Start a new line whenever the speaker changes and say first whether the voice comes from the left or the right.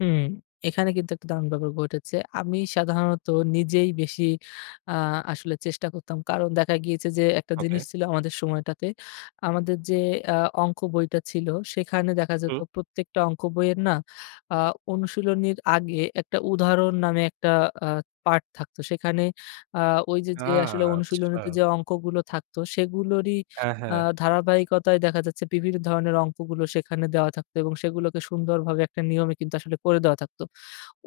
left: হু, এখানে কিন্তু একটা দারুন ব্যাপার ঘটেছে। আমি সাধারণত নিজেই বেশি আ আসলে চেষ্টা করতাম। কারণ, দেখা গিয়েছে যে একটা জিনিস
right: ওকে।
left: ছিল আমাদের সময়টাতে। আমাদের যে আ অংক বইটা ছিল সেখানে দেখা যেত
right: হুম।
left: প্রত্যেকটা অংক বইয়ের না আ অনুশীলনীর আগে একটা উদাহরণ নামে একটা আ পার্ট থাকতো। সেখানে আ ওই যে,
right: আ
left: যে, আসলে অনুশীলনীতে
right: আচ্ছা।
left: যে অংকগুলো থাকতো সেগুলোরই
right: হ্যাঁ,
left: আ
right: হ্যাঁ।
left: ধারাবাহিকতায় দেখা যাচ্ছে বিভিন্ন ধরনের অংকগুলো সেখানে দেওয়া থাকতো। এবং সেগুলোকে সুন্দরভাবে একটা নিয়মে কিন্তু আসলে করে দেওয়া থাকতো।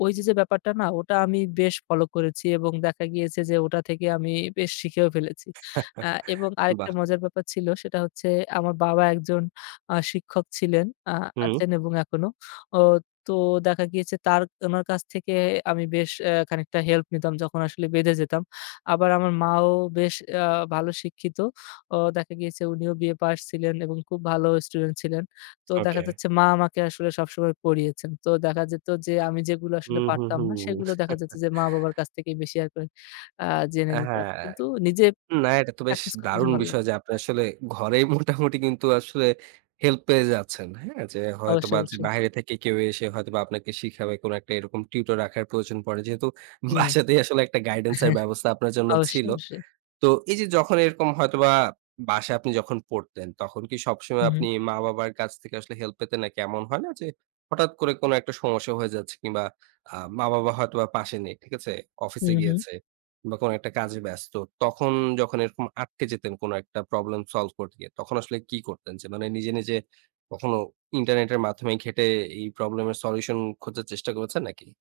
left: ওই যে, যে, ব্যাপারটা না ওটা আমি বেশ ফলো করেছি। এবং দেখা গিয়েছে যে ওটা থেকে আমি বেশ শিখেও ফেলেছি। আ এবং আরেকটা
right: বাহ!
left: মজার ব্যাপার ছিল সেটা হচ্ছে আমার বাবা একজন আ শিক্ষক ছিলেন। আ
right: হুম।
left: আছেন এবং এখনো। ও তো দেখা গিয়েছে তার, উনার কাছ থেকে আমি বেশ এ্যা খানিকটা হেল্প নিতাম যখন আসলে বেঁধে যেতাম। আবার আমার মাও বেশ আ ভালো শিক্ষিত। ও দেখা গিয়েছে উনিও B A পাস ছিলেন এবং খুব ভালো স্টুডেন্ট ছিলেন। তো দেখা
right: ওকে।
left: যাচ্ছে মা আমাকে আসলে সবসময় পড়িয়েছেন। তো দেখা যেত যে আমি যেগুলো আসলে
right: হুম, হুম,
left: পারতাম না
right: হুম।
left: সেগুলো দেখা যাচ্ছে যে মা-বাবার কাছ থেকে বেশি আরকি আ জেনে
right: অ্যা
left: নিতাম।
right: হ্যাঁ।
left: কিন্তু নিজে
right: না এটা তো বেশ
left: প্র্যাকটিস করতে বেশি
right: দারুণ
left: ভালো
right: বিষয়
left: লাগতো।
right: যে আপনি আসলে ঘরেই মোটামুটি কিন্তু আসলে হেল্প পেয়ে যাচ্ছেন। হ্যাঁ? যে
left: অবশ্যই,
right: হয়তোবা যে
left: অবশ্যই।
right: বাহিরে থেকে কেউ এসে হয়তোবা আপনাকে শিখাবে কোন একটা এরকম টিউটর রাখার প্রয়োজন পড়ে। যেহেতু
left: উ
right: বাসাতেই আসলে একটা গাইডেন্স এর ব্যবস্থা আপনার জন্য
left: অবশ্যই,
right: ছিল।
left: অবশ্যই।
right: তো এই যে যখন এরকম হয়তোবা বাসায় আপনি যখন পড়তেন। তখন কি
left: উ,
right: সবসময়
left: হুম।
right: আপনি মা-বাবার কাছ থেকে আসলে হেল্প পেতেন? নাকি এমন হয় না যে হঠাৎ করে কোন একটা সমস্যা হয়ে যাচ্ছে কিংবা আ মা-বাবা হয়তোবা পাশে নেই। ঠিক আছে?
left: হু,
right: অফিসে
left: হু।
right: গিয়েছে বা কোন একটা কাজে ব্যস্ত। তখন যখন এরকম আটকে যেতেন কোন একটা প্রবলেম সলভ করতে গিয়ে। তখন আসলে কী করতেন? যে মানে নিজে, নিজে, কখনো ইন্টারনেটের মাধ্যমে ঘেটে এই প্রবলেম এর সলিউশন খোঁজার চেষ্টা করেছেন নাকি?